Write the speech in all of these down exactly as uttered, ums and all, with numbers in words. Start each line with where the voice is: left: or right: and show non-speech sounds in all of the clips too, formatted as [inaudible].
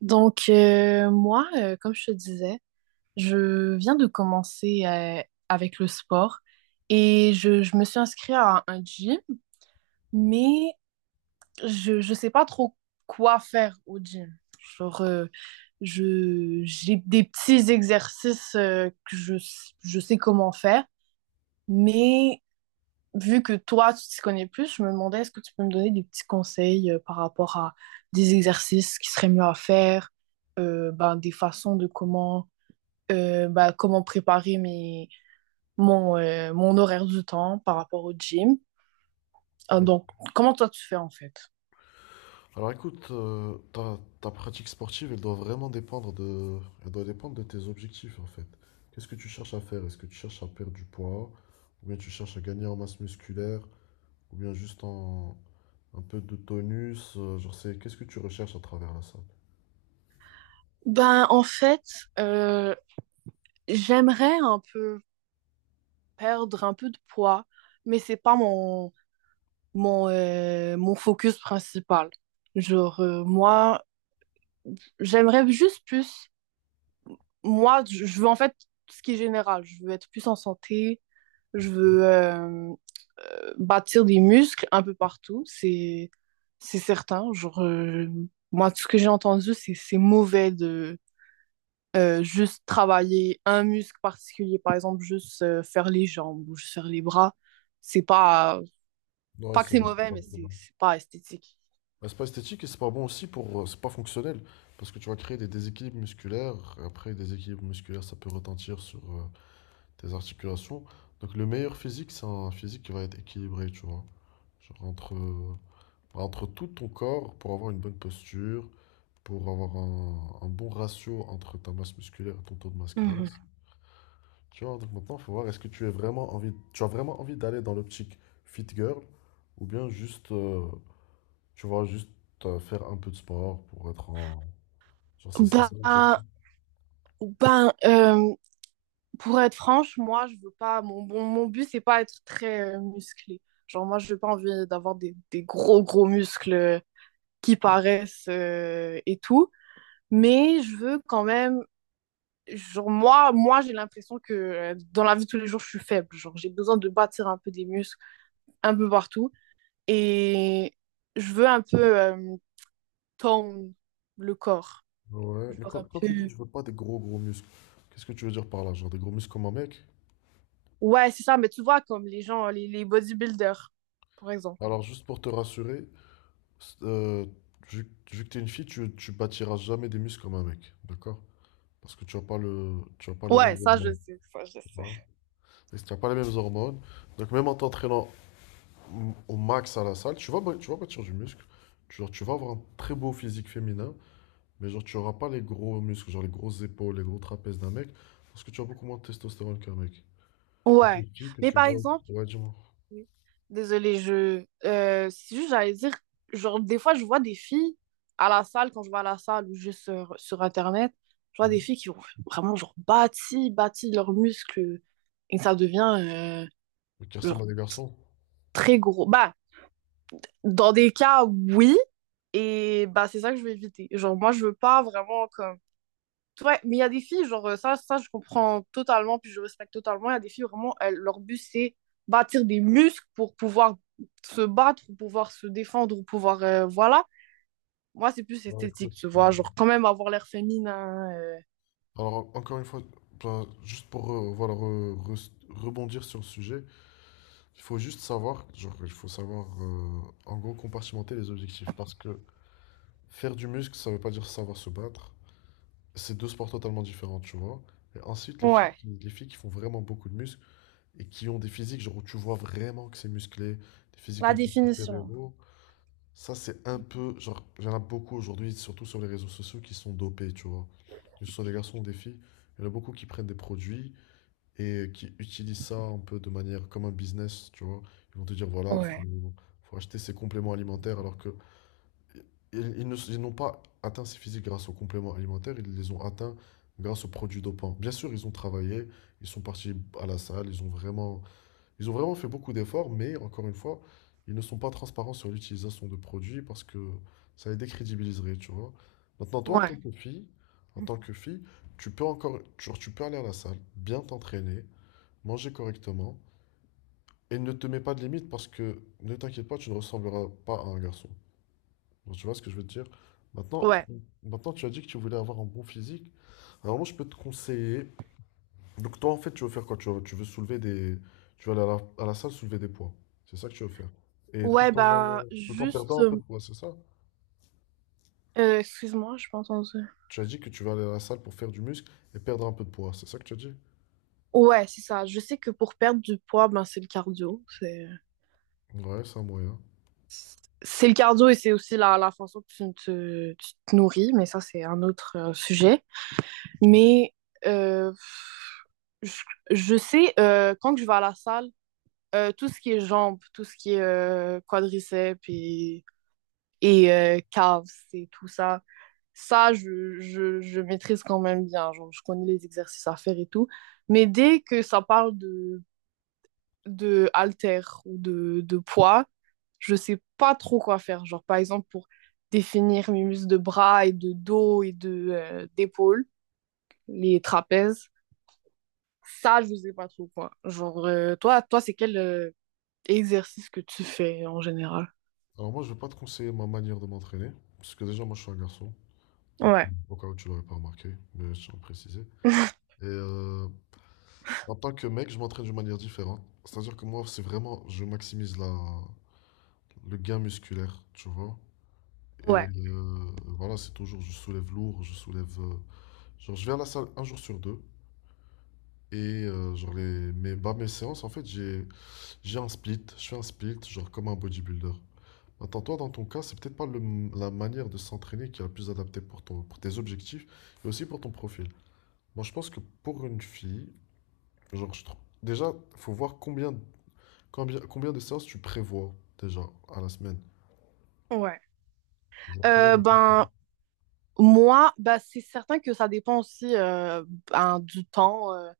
right: Donc, euh, moi, euh, comme je te disais, je viens de commencer euh, avec le sport et je, je me suis inscrite à un gym, mais je ne sais pas trop quoi faire au gym. Genre, euh, je, j'ai des petits exercices euh, que je, je sais comment faire, mais vu que toi, tu t'y connais plus, je me demandais est-ce que tu peux me donner des petits conseils euh, par rapport à des exercices qui seraient mieux à faire, euh, ben, des façons de comment euh, bah, comment préparer mes, mon, euh, mon horaire du temps par rapport au gym. Euh,
left: Ouais.
right: donc, comment toi tu fais en fait?
left: Alors écoute, euh, ta, ta pratique sportive, elle doit vraiment dépendre de, elle doit dépendre de tes objectifs en fait. Qu'est-ce que tu cherches à faire? Est-ce que tu cherches à perdre du poids? Ou bien tu cherches à gagner en masse musculaire? Ou bien juste en un peu de tonus? euh, genre c'est, qu'est-ce que tu recherches à travers la salle?
right: Ben, en fait, euh, j'aimerais un peu perdre un peu de poids, mais c'est pas mon, mon, euh, mon focus principal. Genre, euh, moi, j'aimerais juste plus. Moi, je je veux en fait ce qui est général. Je veux être plus en santé, je veux euh, euh, bâtir des muscles un peu partout, c'est c'est certain. Genre, euh, moi, tout ce que j'ai entendu, c'est c'est mauvais de euh, juste travailler un muscle particulier, par exemple, juste euh, faire les jambes ou juste faire les bras. C'est pas
left: Ouais,
right: pas que
left: c'est
right: c'est
left: c'est
right: mauvais,
left: pas
right: mais
left: très
right: c'est
left: bon.
right: c'est pas esthétique.
left: Bah, c'est pas esthétique et c'est pas bon aussi pour, euh, c'est pas fonctionnel parce que tu vas créer des déséquilibres musculaires. Après, des déséquilibres musculaires, ça peut retentir sur, euh, tes articulations. Donc le meilleur physique, c'est un physique qui va être équilibré, tu vois. Genre entre, entre tout ton corps pour avoir une bonne posture, pour avoir un, un bon ratio entre ta masse musculaire et ton taux de masse
right: Mhm.
left: grasse. Tu vois, donc maintenant, il faut voir est-ce que tu es vraiment envie, tu as vraiment envie d'aller dans l'optique fit girl ou bien juste, euh, tu vois, juste euh, faire un peu de sport pour être en... Genre, c'est c'est ça la question.
right: Bah, ben, euh, pour être franche, moi, je veux pas. Mon, mon, mon but, c'est pas être très euh, musclé. Genre, moi, je veux pas envie d'avoir des, des gros, gros muscles qui paraissent euh, et tout. Mais je veux quand même, genre, moi, moi j'ai l'impression que euh, dans la vie de tous les jours, je suis faible. Genre, j'ai besoin de bâtir un peu des muscles un peu partout. Et je veux un peu euh, tone le corps.
left: Ouais, mais
right: Genre
left: quand,
right: un
left: quand tu dis que
right: peu.
left: tu veux pas des gros gros muscles, qu'est-ce que tu veux dire par là? Genre des gros muscles comme un mec?
right: Ouais, c'est ça, mais tu vois, comme les gens, les, les bodybuilders, par exemple.
left: Alors, juste pour te rassurer, euh, vu, que vu que t'es une fille, tu, tu bâtiras jamais des muscles comme un mec, d'accord? Parce que tu n'as pas le, tu as pas les
right: Ouais,
left: mêmes
right: ça, je
left: hormones.
right: sais. Ça, je
left: Tu
right: sais.
left: vois. Et si tu n'as pas les mêmes hormones, donc même en t'entraînant m- au max à la salle, tu vas, bâ- tu vas bâtir du muscle. Tu, genre, tu vas avoir un très beau physique féminin, mais genre tu n'auras pas les gros muscles, genre les grosses épaules, les gros trapèzes d'un mec, parce que tu as beaucoup moins de testostérone qu'un mec. Donc les
right: Ouais.
left: filles que
right: Mais
left: tu
right: par
left: vois,
right: exemple,
left: ouais, dis-moi.
right: oui. Désolée, je. Euh, c'est juste, j'allais dire, genre, des fois, je vois des filles à la salle, quand je vais à la salle ou juste sur, sur Internet, je vois des
left: Mhm.
right: filles qui ont vraiment, genre, bâti, bâti leurs muscles et ça devient, euh,
left: Qui ressemblent
right: genre,
left: à des garçons.
right: très gros. Bah, dans des cas, oui, et bah, c'est ça que je veux éviter. Genre, moi, je veux pas vraiment, comme. Ouais, mais il y a des filles, genre, euh, ça, ça, je comprends totalement, puis je respecte totalement. Il y a des filles, vraiment, elles- leur but, c'est bâtir des muscles pour pouvoir se battre, pour pouvoir se défendre, pour pouvoir, euh, voilà. Moi, c'est plus
left: Bah
right: esthétique,
left: écoute,
right: tu
left: euh,
right: vois, genre, quand même avoir l'air féminin. euh,
left: alors, encore une fois, ben, juste pour euh, voilà, re- re- rebondir sur le sujet, il faut juste savoir, genre, il faut savoir euh, en gros compartimenter les objectifs parce que faire du muscle, ça veut pas dire savoir se battre. C'est deux sports totalement différents, tu vois. Et ensuite, les filles,
right: Ouais.
left: qui- les filles qui font vraiment beaucoup de muscles et qui ont des physiques, genre, où tu vois vraiment que c'est musclé, des physiques
right: La
left: un peu
right: définition.
left: super-héros, ça, c'est un peu, genre, il y en a beaucoup aujourd'hui, surtout sur les réseaux sociaux, qui sont dopés, tu vois. Que ce soit des garçons ou des filles, il y en a beaucoup qui prennent des produits, et qui utilisent ça un peu de manière comme un business, tu vois. Ils vont te dire, voilà, faut,
right: Ouais.
left: faut acheter ces compléments alimentaires alors que ils, ils ne- ils n'ont pas atteint ces physiques grâce aux compléments alimentaires, ils les ont atteints grâce aux produits dopants. Bien sûr, ils ont travaillé, ils sont partis à la salle, ils ont vraiment, ils ont vraiment fait beaucoup d'efforts, mais encore une fois, ils ne sont pas transparents sur l'utilisation de produits parce que ça les décrédibiliserait, tu vois. Maintenant, toi, en tant
right: Ouais,
left: que fille, en tant que fille, tu peux encore, tu, tu peux aller à la salle, bien t'entraîner, manger correctement et ne te mets pas de limite parce que ne t'inquiète pas, tu ne ressembleras pas à un garçon. Donc, tu vois ce que je veux te dire? Maintenant,
right: ouais.
left: maintenant, tu as dit que tu voulais avoir un bon physique. Alors moi, je peux te conseiller. Donc toi, en fait, tu veux faire quoi? Tu veux, tu veux soulever des, tu veux aller à la, à la salle soulever des poids. C'est ça que tu veux faire. Et tout
right: Ouais,
left: en,
right: ben,
left: tout en
right: juste,
left: perdant un peu
right: euh,
left: de poids, c'est ça?
right: euh, excuse-moi, je pas entendu.
left: Tu as dit que tu vas aller à la salle pour faire du muscle et perdre un peu de poids. C'est ça que tu as dit?
right: Ouais, c'est ça. Je sais que pour perdre du poids, ben, c'est le cardio. C'est... euh,
left: Ouais, c'est un moyen.
right: c'est le cardio et c'est aussi la, la façon que tu te, tu te nourris, mais ça, c'est un autre euh, sujet.
left: Mhm.
right: Mais euh, je, je sais, euh, quand je vais à la salle, euh, tout ce qui est jambes, tout ce qui est euh, quadriceps et, et euh, calves et tout ça, ça, je, je, je maîtrise quand même bien. Genre, je connais les exercices à faire et tout. Mais dès que ça parle de de haltère ou de, de poids, je sais pas trop quoi faire. Genre, par exemple, pour définir mes muscles de bras et de dos et de euh, d'épaule, les trapèzes, ça, je sais pas trop quoi. Genre, euh, toi, toi, c'est quel euh, exercice que tu fais en général?
left: Alors moi, je vais pas te conseiller ma manière de m'entraîner parce que déjà, moi, je suis un garçon. Donc,
right: Ouais.
left: au cas où tu l'aurais pas remarqué, mais je tiens à le préciser.
right: [laughs]
left: Et euh, en tant que mec, je m'entraîne d'une manière différente. C'est-à-dire que moi, c'est vraiment, je maximise la, le gain musculaire, tu vois. Et
right: Ouais,
left: euh, voilà, c'est toujours, je soulève lourd, je soulève. Euh, genre, je vais à la salle un jour sur deux. Et euh, genre, les, mes, bah, mes séances, en fait, j'ai, j'ai un split. Je fais un split, genre comme un bodybuilder. Maintenant, toi, dans ton cas, c'est peut-être pas le- la manière de s'entraîner qui est la plus adaptée pour ton, pour tes objectifs et aussi pour ton profil. Moi, je pense que pour une fille, Genre, je trouve- déjà, faut voir combien, combien, combien de séances tu prévois déjà à la semaine.
right: ouais.
left: Genre, combien
right: Euh,
left: de fois tu
right: ben, moi, ben, c'est certain que ça dépend aussi euh, ben, du temps, euh,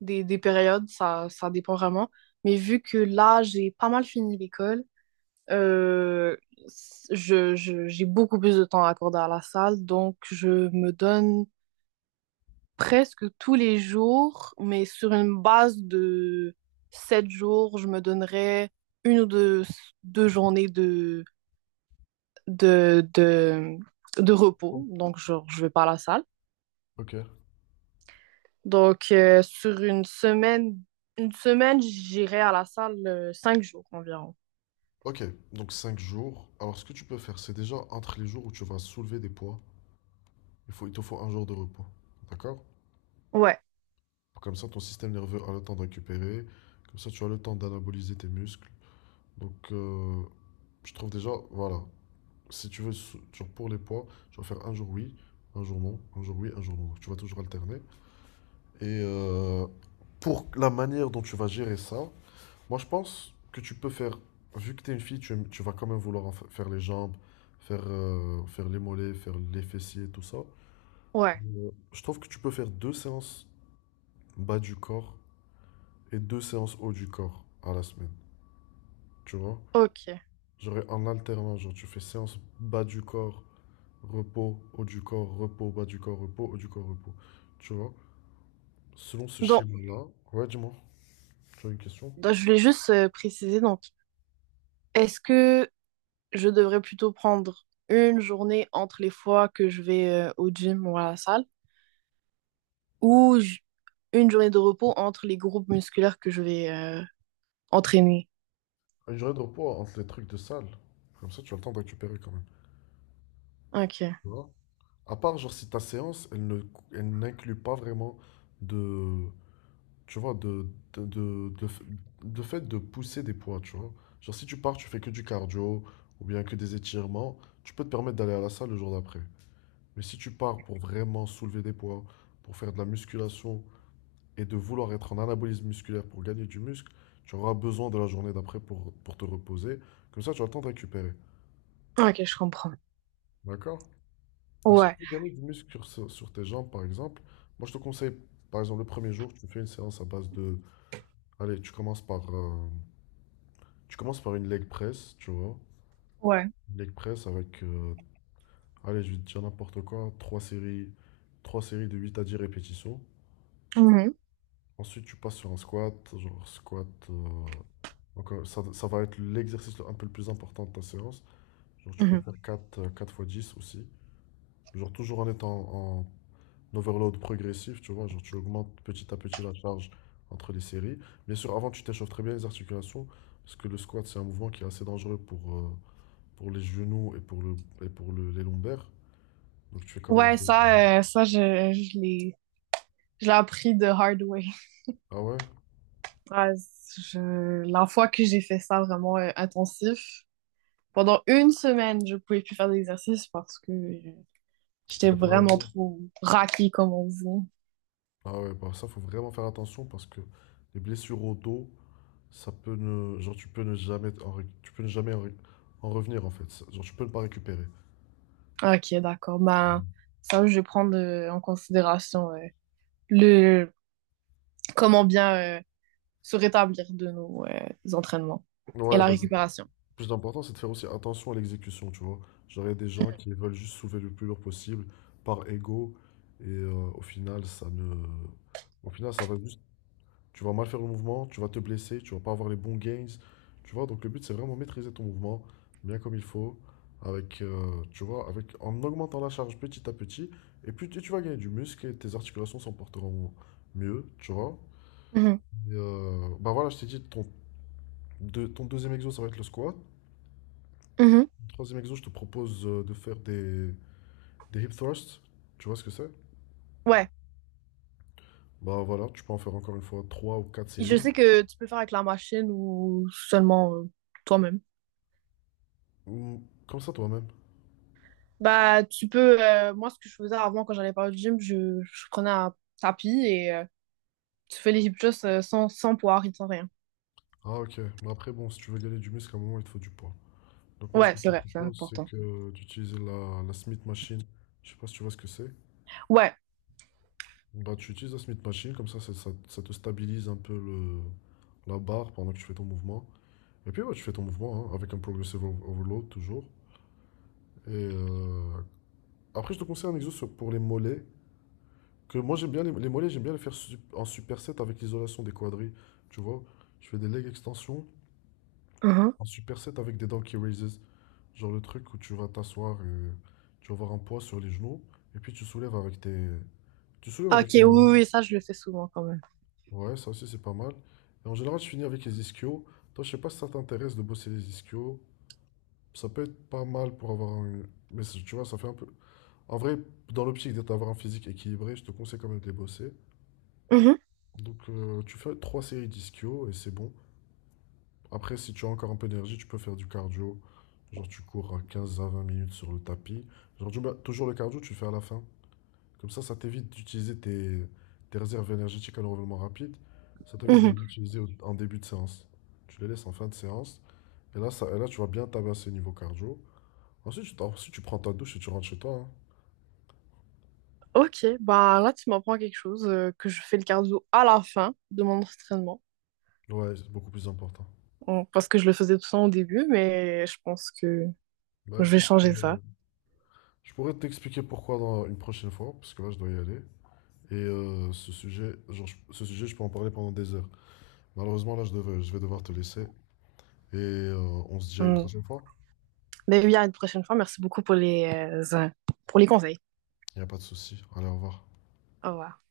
right: des, des périodes, ça, ça dépend vraiment. Mais vu que là, j'ai pas mal fini l'école, Euh, je, je- j'ai beaucoup plus de temps à accorder à la salle, donc je me donne presque tous les jours, mais sur une base de sept jours, je me donnerais une ou deux, deux journées de, de, de, de
left: prévois.
right: repos, donc genre, je vais pas à la salle.
left: Ok.
right: Donc euh, sur une semaine, une semaine, j'irai à la salle euh, cinq jours environ.
left: Ok, donc cinq jours. Alors, ce que tu peux faire, c'est déjà entre les jours où tu vas soulever des poids, il faut, il te faut un jour de repos. D'accord?
right: Ouais,
left: Comme ça, ton système nerveux a le temps de récupérer. Comme ça, tu as le temps d'anaboliser tes muscles. Donc, euh, je trouve déjà, voilà. Si tu veux, sou- genre pour les poids, tu vas faire un jour oui, un jour non, un jour oui, un jour non. Donc, tu vas toujours alterner. Et euh, pour la manière dont tu vas gérer ça, moi je pense que tu peux faire, vu que tu es une fille, tu, aimes- tu vas quand même vouloir en fa- faire les jambes, faire, euh, faire les mollets, faire les fessiers, tout ça.
right: ouais,
left: Euh, Je trouve que tu peux faire deux séances bas du corps et deux séances haut du corps à la semaine, tu vois?
right: ok.
left: Genre en alternant, genre tu fais séance bas du corps, repos, haut du corps, repos, bas du corps, repos, haut du corps, repos. Tu vois? Selon ce
right: Donc,
left: schéma-là, ouais, dis-moi, tu as une question?
right: donc, je voulais juste euh, préciser, donc, est-ce que je devrais plutôt prendre une journée entre les fois que je vais euh, au gym ou à la salle, ou j- une journée de repos entre les groupes musculaires que je vais euh, entraîner.
left: Une journée de repos entre les trucs de salle. Comme ça, tu as le temps de récupérer quand même.
right: Ok,
left: Tu vois? À part, genre, si ta séance, elle ne, elle n'inclut pas vraiment de, tu vois, de, de, de, de f- de fait de pousser des poids, tu vois. Genre, si tu pars, tu fais que du cardio ou bien que des étirements, tu peux te permettre d'aller à la salle le jour d'après. Mais si tu pars pour vraiment soulever des poids, pour faire de la musculation et de vouloir être en anabolisme musculaire pour gagner du muscle, tu auras besoin de la journée d'après pour, pour te reposer. Comme ça, tu as le temps de récupérer.
right: ok, je comprends.
left: D'accord? Donc, si tu
right: Ouais,
left: veux gagner du muscle sur, sur- sur tes jambes, par exemple, moi je te conseille, par exemple, le premier jour, tu fais une séance à base de. Allez, tu commences par, euh, tu commences par une leg press, tu vois.
right: ouais.
left: Une leg press avec, euh, allez, je vais te dire n'importe quoi, trois séries, trois séries de huit à dix répétitions.
right: Mhm,
left: Ensuite, tu passes sur un squat, genre squat. euh, donc, euh, ça, ça va être l'exercice le- un peu le plus important de ta séance. Genre, tu peux
right: mhm.
left: faire quatre euh, quatre fois dix aussi. Genre, toujours en étant en l'overload progressif, tu vois, genre tu augmentes petit à petit la charge entre les séries. Bien sûr, avant, tu t'échauffes très bien les articulations, parce que le squat, c'est un mouvement qui est assez dangereux pour, euh, pour les genoux et pour le, et pour le- les lombaires. Donc tu fais quand même... un
right: Ouais,
left: peu-
right: ça, euh, ça, je, je l'ai, je l'ai appris de hard way. [laughs]
left: Ah ouais?
right: Ouais, je- la fois que j'ai fait ça vraiment euh, intensif, pendant une semaine, je pouvais plus faire d'exercice parce que euh,
left: Tu t'es
right: j'étais
left: fait mal au
right: vraiment
left: dos?
right: trop raquée, comme on dit.
left: Ah ouais, bah ça, faut vraiment faire attention parce que les blessures au dos, ça peut ne... Genre, tu peux ne jamais, en ré- tu peux ne jamais en, ré- en revenir, en fait. Ça- Genre, tu peux ne pas récupérer.
right: Ok, d'accord. Ben, ça, je vais prendre euh, en considération ouais, le comment bien euh, se rétablir de nos euh, entraînements et
left: Ouais,
right: la
left: vas
right: récupération.
left: plus important, c'est de faire aussi attention à l'exécution, tu vois. Genre, il y a des gens qui veulent juste soulever le plus lourd possible par ego, et euh, au final, ça ne... Au final, ça va juste... Tu vas mal faire le mouvement, tu vas te blesser, tu vas pas avoir les bons gains, tu vois. Donc, le but, c'est vraiment maîtriser ton mouvement, bien comme il faut, avec, euh, tu vois, avec, en augmentant la charge petit à petit, et puis tu tu vas gagner du muscle, et tes articulations s'en porteront mieux, tu vois.
right: Mhm.
left: Et, euh, bah voilà, je t'ai dit, ton, deux- ton deuxième exo, ça va être le squat.
right: Mhm.
left: Troisième exo, je te propose euh, de faire des, des hip thrusts. Tu vois ce que c'est?
right: Ouais.
left: Bah voilà, tu peux en faire encore une fois trois ou quatre
right: Je
left: séries.
right: sais que tu peux faire avec la machine ou seulement euh, toi-même.
left: Ou comme ça toi-même.
right: Bah, tu peux. Euh, moi, ce que je faisais avant quand j'allais pas au gym, je, je prenais un tapis et euh, tu fais les hip thrusts euh, sans, sans poids, sans rien.
left: Ah ok, mais après bon, si tu veux gagner du muscle, à un moment il te faut du poids. Donc moi ce
right: Ouais,
left: que
right: c'est
left: je te
right: vrai, c'est
left: propose, c'est
right: important.
left: que d'utiliser la, la Smith Machine. Je sais pas si tu vois ce que c'est.
right: Ouais.
left: Bah tu utilises la Smith Machine, comme ça ça, ça- ça te stabilise un peu le, la barre pendant que tu fais ton mouvement. Et puis ouais, tu fais ton mouvement hein, avec un progressive over- overload toujours. Et euh, après je te conseille un exo sur- pour les mollets. Que moi j'aime bien les, les mollets, j'aime bien les faire su- en superset avec l'isolation des quadris. Tu vois, je fais des leg extensions
right: Mhm.
left: en superset avec des donkey raises. Genre le truc où tu vas t'asseoir et tu vas avoir un poids sur les genoux et puis tu soulèves avec tes tu soulèves
right: Ok,
left: avec tes
right: oui, oui,
left: mollets.
right: oui, ça, je le fais souvent quand même.
left: Ouais, ça aussi c'est pas mal. Et en général, je finis avec les ischios. Toi, je sais pas si ça t'intéresse de bosser les ischios. Ça peut être pas mal pour avoir un mais c'est- tu vois, ça fait un peu. En vrai, dans l'optique d'être avoir un physique équilibré, je te conseille quand même de les bosser.
right: Mhm,
left: Donc euh, tu fais trois séries d'ischio et c'est bon. Après, si tu as encore un peu d'énergie, tu peux faire du cardio. Genre tu cours à quinze à vingt minutes sur le tapis. Genre tu- bah, toujours le cardio, tu le fais à la fin. Comme ça, ça t'évite d'utiliser tes, tes réserves énergétiques à l'enrôlement rapide. Ça t'évite de
right: mhm.
left: les utiliser au- en début de séance. Tu les laisses en fin de séance. Et là, ça, et là tu vas bien tabasser niveau cardio. Ensuite, tu, t'en- ensuite, tu prends ta douche et tu rentres chez toi.
right: Ok, bah là tu m'apprends quelque chose, euh, que je fais le cardio à la fin de mon entraînement.
left: Hein. Ouais, c'est beaucoup plus important.
right: Bon, parce que je le faisais tout le temps au début, mais je pense que
left: Bah
right: je vais
left: écoute,
right: changer ça.
left: euh, je pourrais t'expliquer pourquoi dans une prochaine fois, parce que là, je dois y aller. Et euh, ce sujet, genre, je- ce sujet, je peux en parler pendant des heures. Malheureusement, là, je devais- je vais devoir te laisser. Et euh, on se dit à une
right: Mm.
left: prochaine fois.
right: Ben oui, à une prochaine fois. Merci beaucoup pour les, euh, pour les conseils.
left: Il n'y a pas de souci. Allez, au revoir.
right: Au revoir.